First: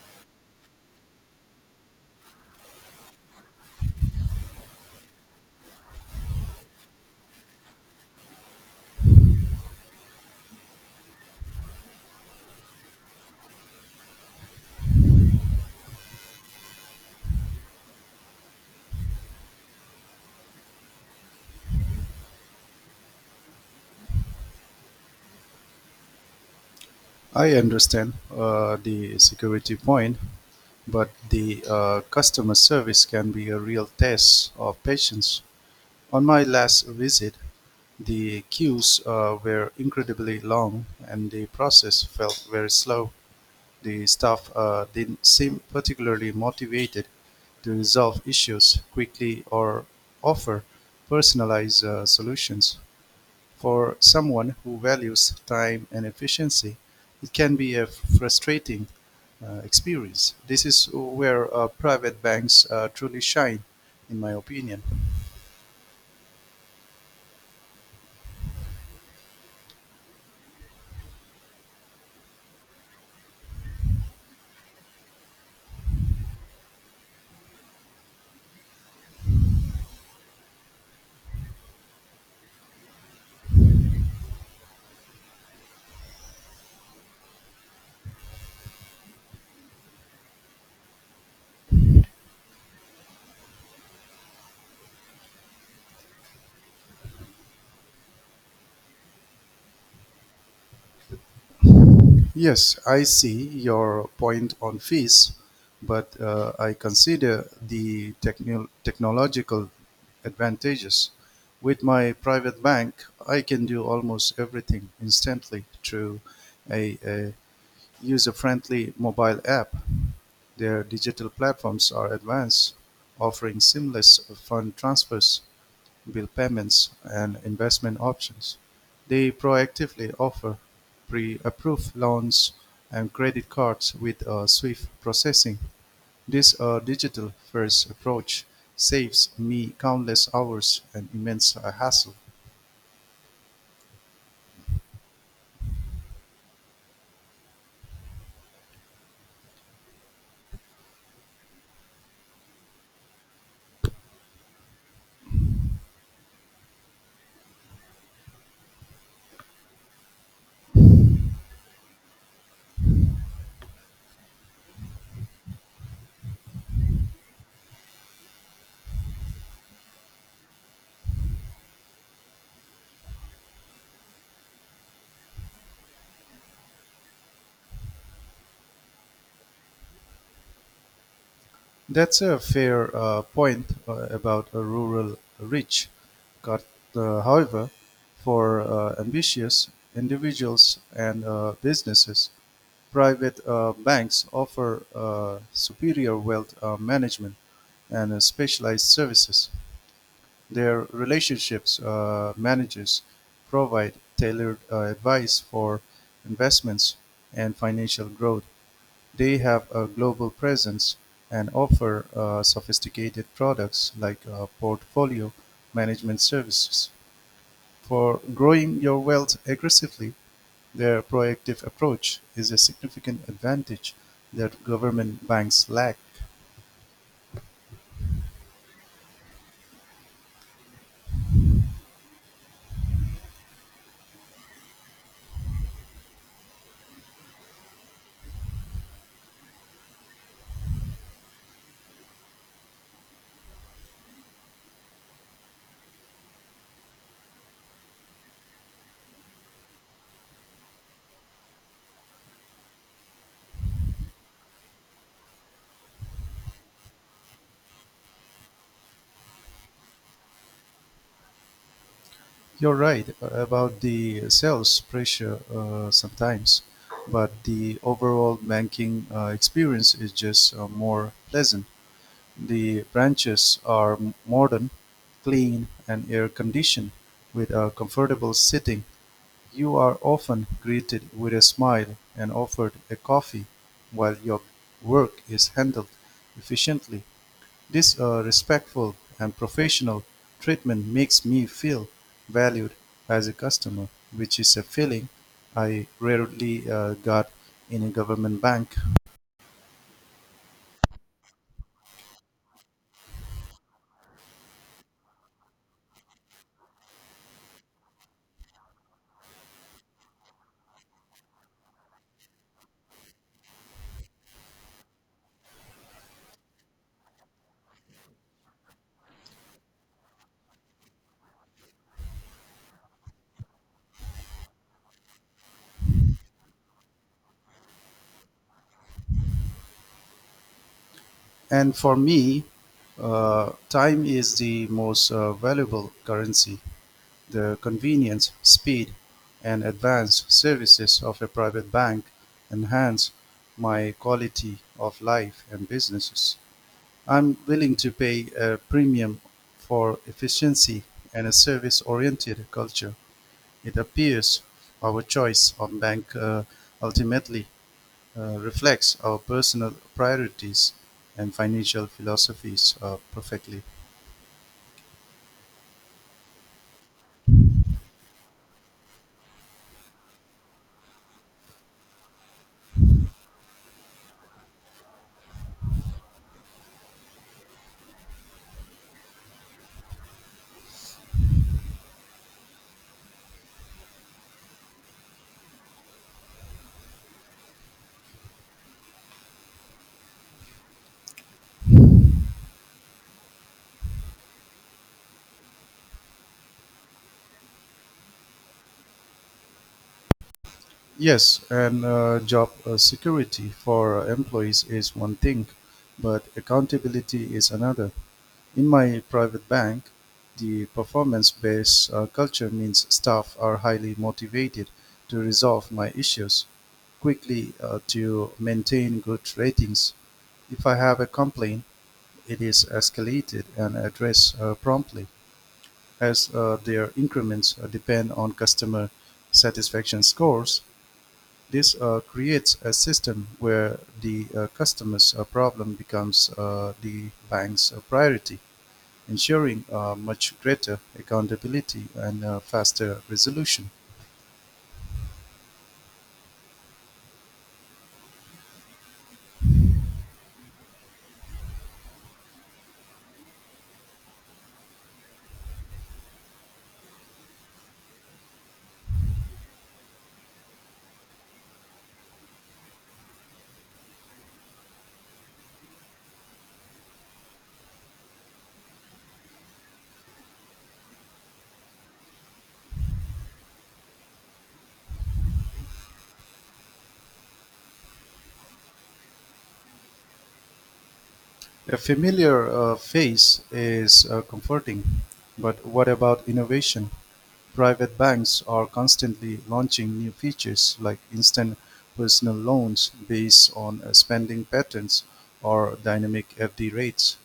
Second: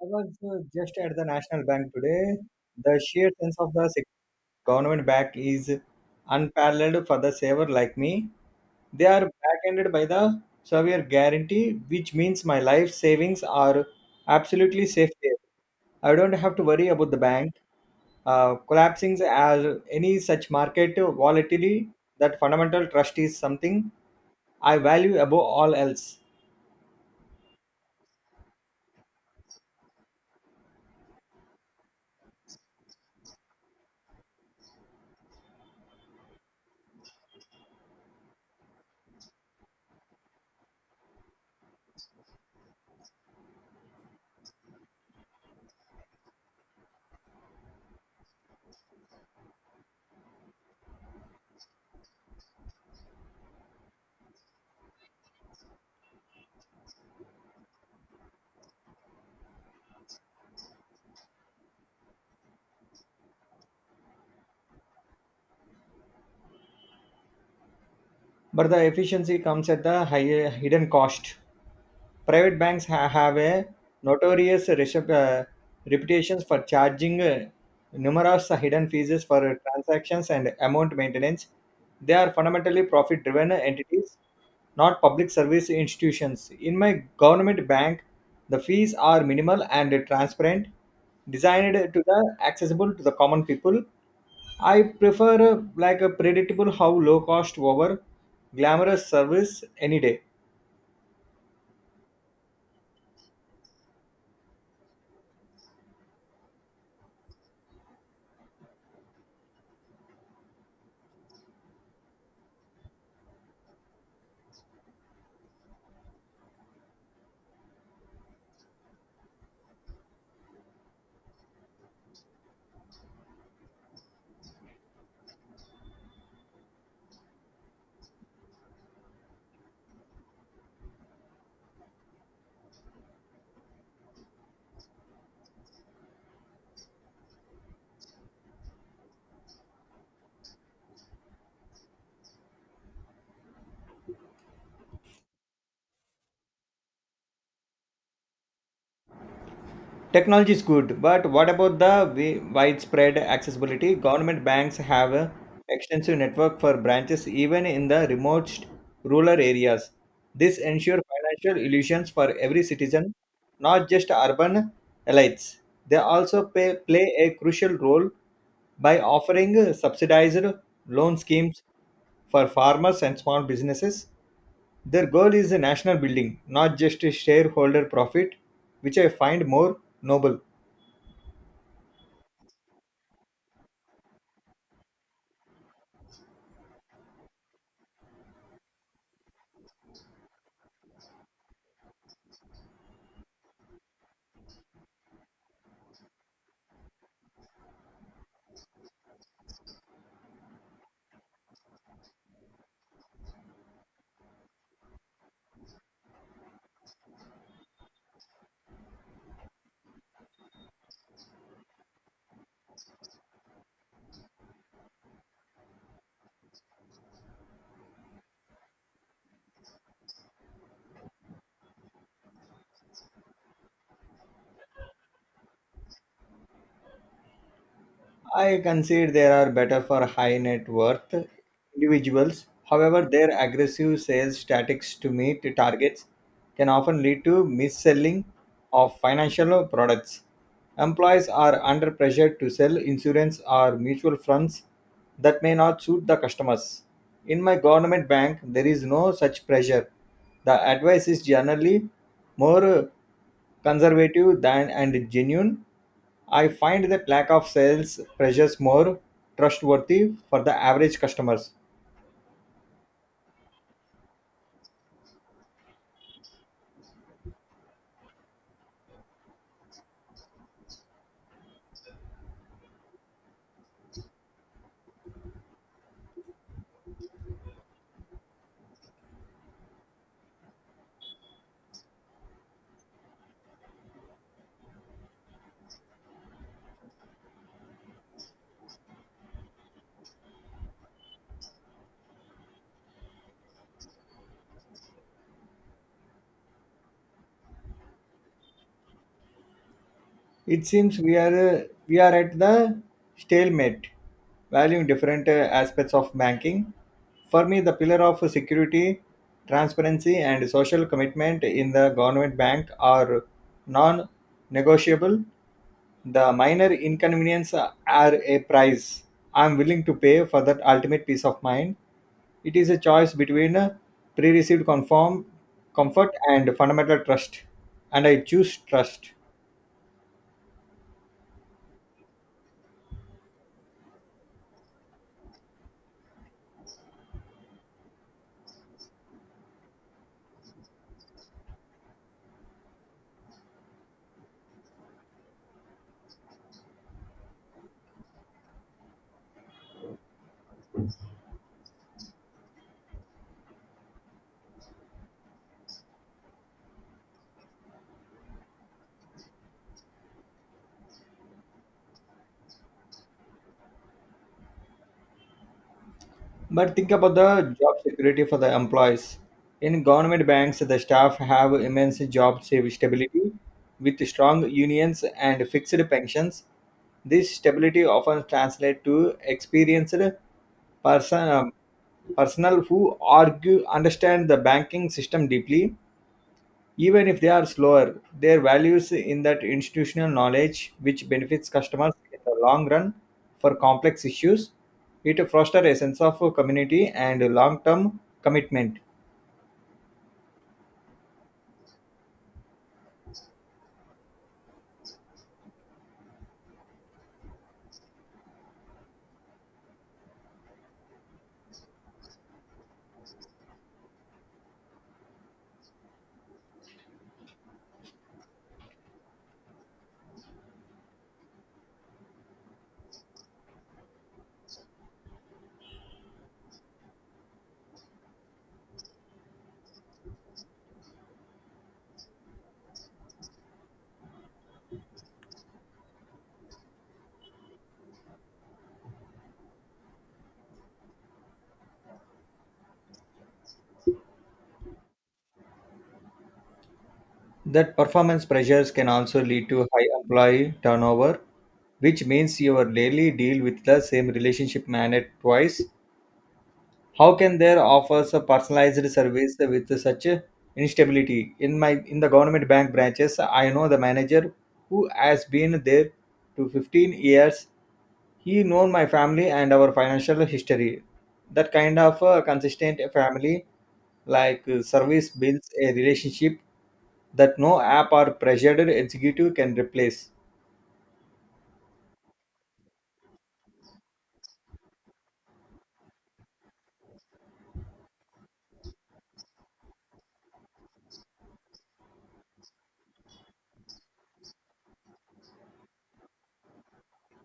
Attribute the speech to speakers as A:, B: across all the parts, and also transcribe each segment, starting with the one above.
A: I was just at the National Bank today. The sheer sense of the government back is unparalleled for the saver like me. They are back-ended by the Savior guarantee, which means my life savings are absolutely safe there. I don't have to worry about the bank collapsing as any such market volatility. That fundamental trust is something I value above all else.
B: I understand the security point, but the customer service can be a real test of patience. On my last visit, the queues were incredibly long and the process felt very slow. The staff didn't seem particularly motivated to resolve issues quickly or offer personalized solutions. For someone who values time and efficiency, it can be a frustrating experience. This is where private banks truly shine, in my opinion.
A: But the efficiency comes at the higher hidden cost. Private banks have a notorious reputations for charging numerous hidden fees for transactions and amount maintenance. They are fundamentally profit-driven entities, not public service institutions. In my government bank, the fees are minimal and transparent, designed to the accessible to the common people. I prefer like a predictable how low cost over glamorous service any day.
B: Yes, I see your point on fees, but I consider the technological advantages. With my private bank, I can do almost everything instantly through a user-friendly mobile app. Their digital platforms are advanced, offering seamless fund transfers, bill payments, and investment options. They proactively offer pre-approved loans and credit cards with swift processing. This digital-first approach saves me countless hours and immense hassle.
A: Technology is good, but what about the widespread accessibility? Government banks have a extensive network for branches even in the remote rural areas. This ensures financial illusions for every citizen, not just urban elites. They also play a crucial role by offering subsidized loan schemes for farmers and small businesses. Their goal is a national building, not just a shareholder profit, which I find more noble.
B: That's a fair point about a rural reach. Got, However, for ambitious individuals and businesses, private banks offer superior wealth management and specialized services. Their relationships managers provide tailored advice for investments and financial growth. They have a global presence and offer sophisticated products like portfolio management services. For growing your wealth aggressively, their proactive approach is a significant advantage that government banks lack.
A: I concede there are better for high net worth individuals. However, their aggressive sales tactics to meet targets can often lead to mis-selling of financial products. Employees are under pressure to sell insurance or mutual funds that may not suit the customers. In my government bank, there is no such pressure. The advice is generally more conservative than and genuine. I find that lack of sales pressures more trustworthy for the average customers.
B: You're right about the sales pressure sometimes, but the overall banking experience is just more pleasant. The branches are modern, clean and air-conditioned with a comfortable sitting. You are often greeted with a smile and offered a coffee while your work is handled efficiently. This respectful and professional treatment makes me feel valued as a customer, which is a feeling I rarely got in a government bank.
A: It seems we are at the stalemate, valuing different aspects of banking. For me, the pillar of security, transparency, and social commitment in the government bank are non-negotiable. The minor inconvenience are a price I'm willing to pay for that ultimate peace of mind. It is a choice between pre received comfort and fundamental trust, and I choose trust.
B: And for me, time is the most valuable currency. The convenience, speed, and advanced services of a private bank enhance my quality of life and businesses. I'm willing to pay a premium for efficiency and a service oriented culture. It appears our choice of bank ultimately reflects our personal priorities and financial philosophies perfectly.
A: But think about the job security for the employees. In government banks, the staff have immense job stability with strong unions and fixed pensions. This stability often translates to experienced person, um, personnel who argue understand the banking system deeply. Even if they are slower, their values in that institutional knowledge, which benefits customers in the long run for complex issues, it fosters a sense of community and long-term commitment.
B: Yes, and job security for employees is one thing, but accountability is another. In my private bank, the performance based culture means staff are highly motivated to resolve my issues quickly to maintain good ratings. If I have a complaint, it is escalated and addressed promptly. As their increments depend on customer satisfaction scores, this creates a system where the customer's problem becomes the bank's priority, ensuring much greater accountability and faster resolution.
A: That performance pressures can also lead to high employee turnover, which means you will daily deal with the same relationship manager twice. How can there offers a personalized service with such a instability? In the government bank branches, I know the manager who has been there to 15 years. He known my family and our financial history. That kind of consistent family like service builds a relationship that no app or pressured executive can replace.
B: A familiar face is comforting, but what about innovation? Private banks are constantly launching new features like instant personal loans based on spending patterns or dynamic FD rates.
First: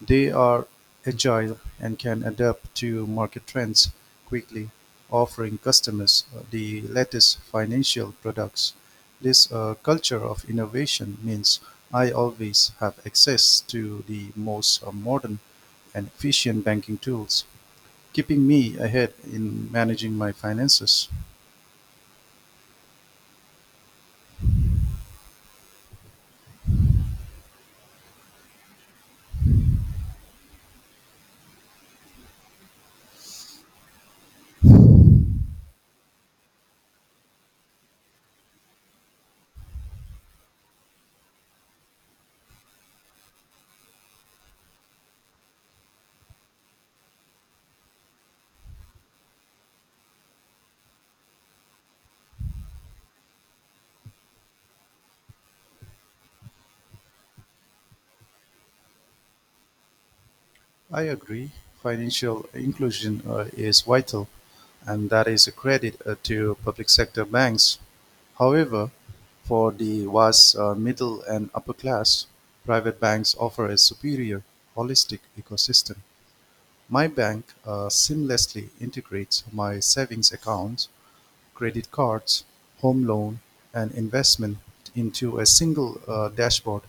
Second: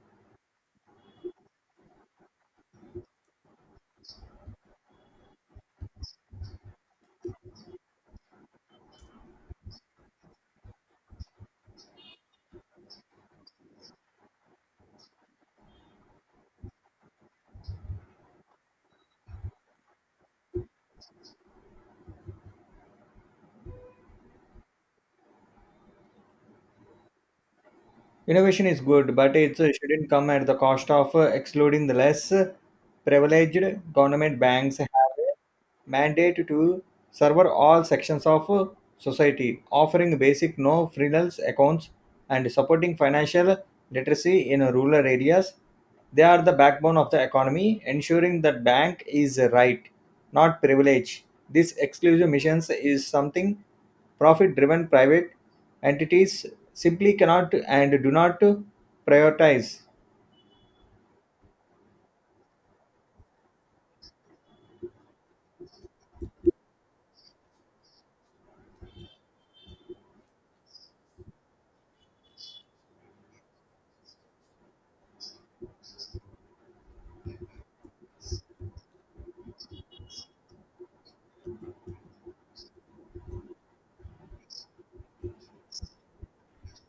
B: They are agile and can adapt to market trends quickly, offering customers the latest financial products. This culture of innovation means I always have access to the most modern and efficient banking tools, keeping me ahead in managing my finances.
A: Innovation is good, but it shouldn't come at the cost of excluding the less privileged. Government banks have mandate to serve all sections of society, offering basic no frills accounts and supporting financial literacy in rural areas. They are the backbone of the economy, ensuring that bank is a right, not privilege. This exclusive missions is something profit-driven private entities simply cannot and do not prioritize.
B: I agree. Financial inclusion is vital, and that is a credit to public sector banks. However, for the vast middle and upper class, private banks offer a superior, holistic ecosystem. My bank seamlessly integrates my savings accounts, credit cards, home loan, and investment into a single dashboard.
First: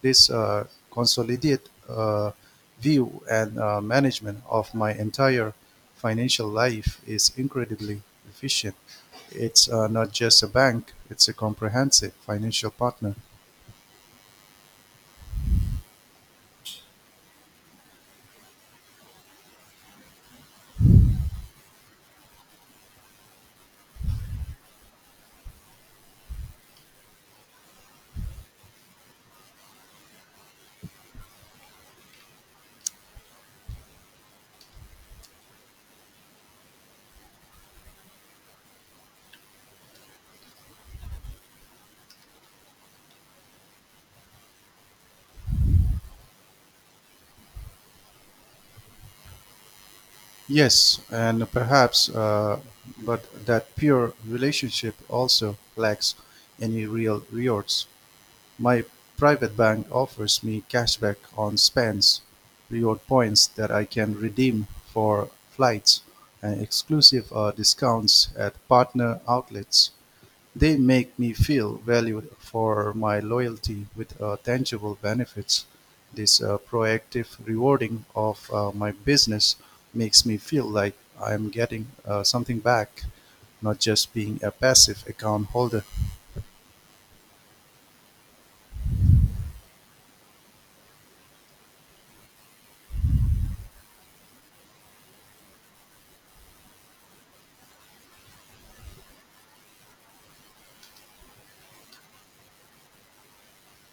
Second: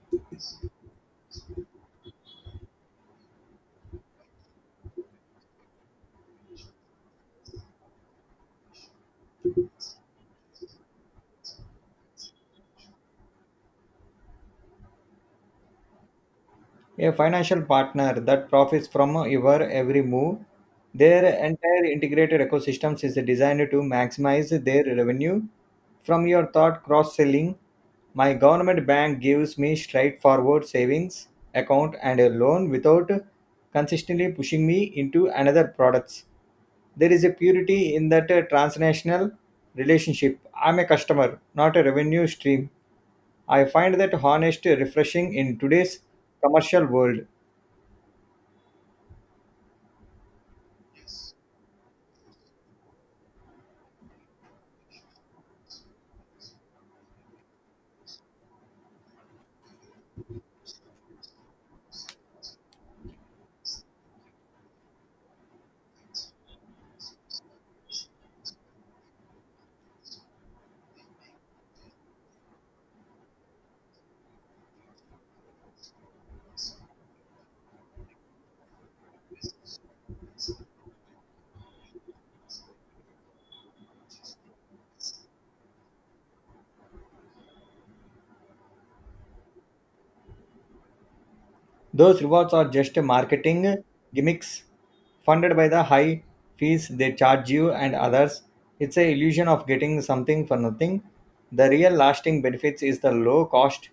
B: This consolidated uh, view and management of my entire financial life is incredibly efficient. It's not just a bank, it's a comprehensive financial partner.
A: A financial partner that profits from your every move. Their entire integrated ecosystems is designed to maximize their revenue from your thought cross selling. My government bank gives me straightforward savings account and a loan without consistently pushing me into another products. There is a purity in that transnational relationship. I'm a customer, not a revenue stream. I find that honest refreshing in today's commercial world.
B: Yes, and perhaps, but that pure relationship also lacks any real rewards. My private bank offers me cashback on spends, reward points that I can redeem for flights, and exclusive discounts at partner outlets. They make me feel valued for my loyalty with tangible benefits. This proactive rewarding of my business makes me feel like I'm getting something back, not just being a passive account holder.
A: Those rewards are just marketing gimmicks funded by the high fees they charge you and others. It's a illusion of getting something for nothing. The real lasting benefits is the low cost,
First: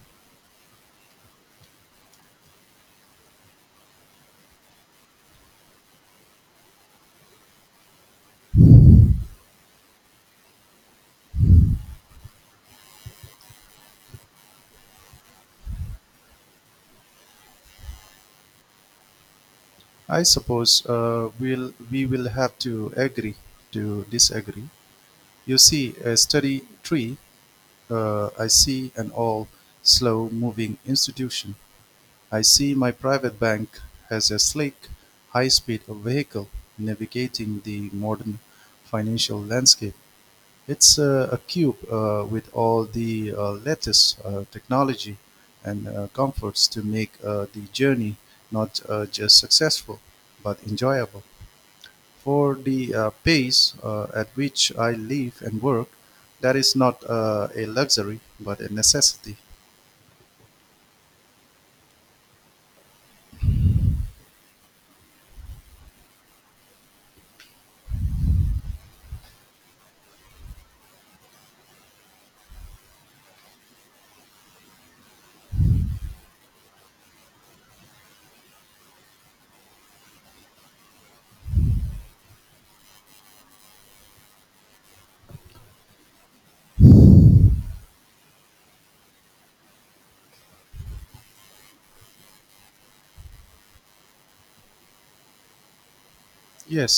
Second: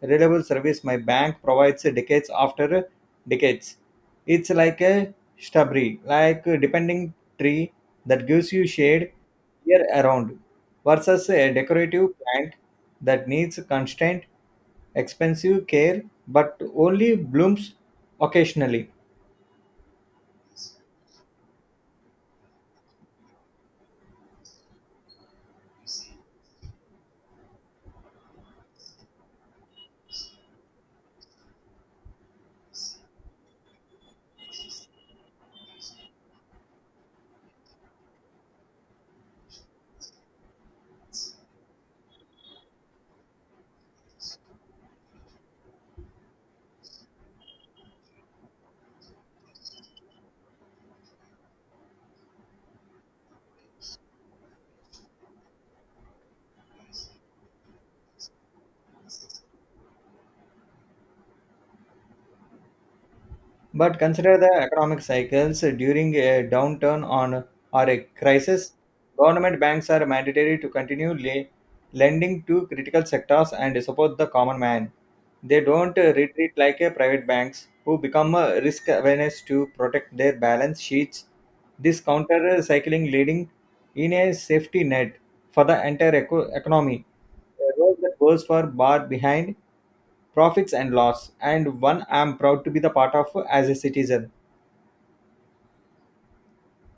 A: reliable service my bank provides decades after decades. It's like a shrubbery, like a depending tree that gives you shade year around versus a decorative plant that needs constant expensive care but only blooms occasionally.
B: I suppose we will have to agree to disagree. You see, a steady tree, I see an all slow moving institution. I see my private bank has a slick, high speed vehicle navigating the modern financial landscape. It's a cube with all the latest technology and comforts to make the journey not just successful but enjoyable. For the pace at which I live and work, that is not a luxury, but a necessity.
A: But consider the economic cycles during a downturn on, or a crisis. Government banks are mandatory to continue lending to critical sectors and support the common man. They don't retreat like a private banks who become risk awareness to protect their balance sheets. This counter cycling leading in a safety net for the entire economy. A role that goes for bar behind profits and loss, and one I'm proud to be the part of as a citizen.
B: Yes,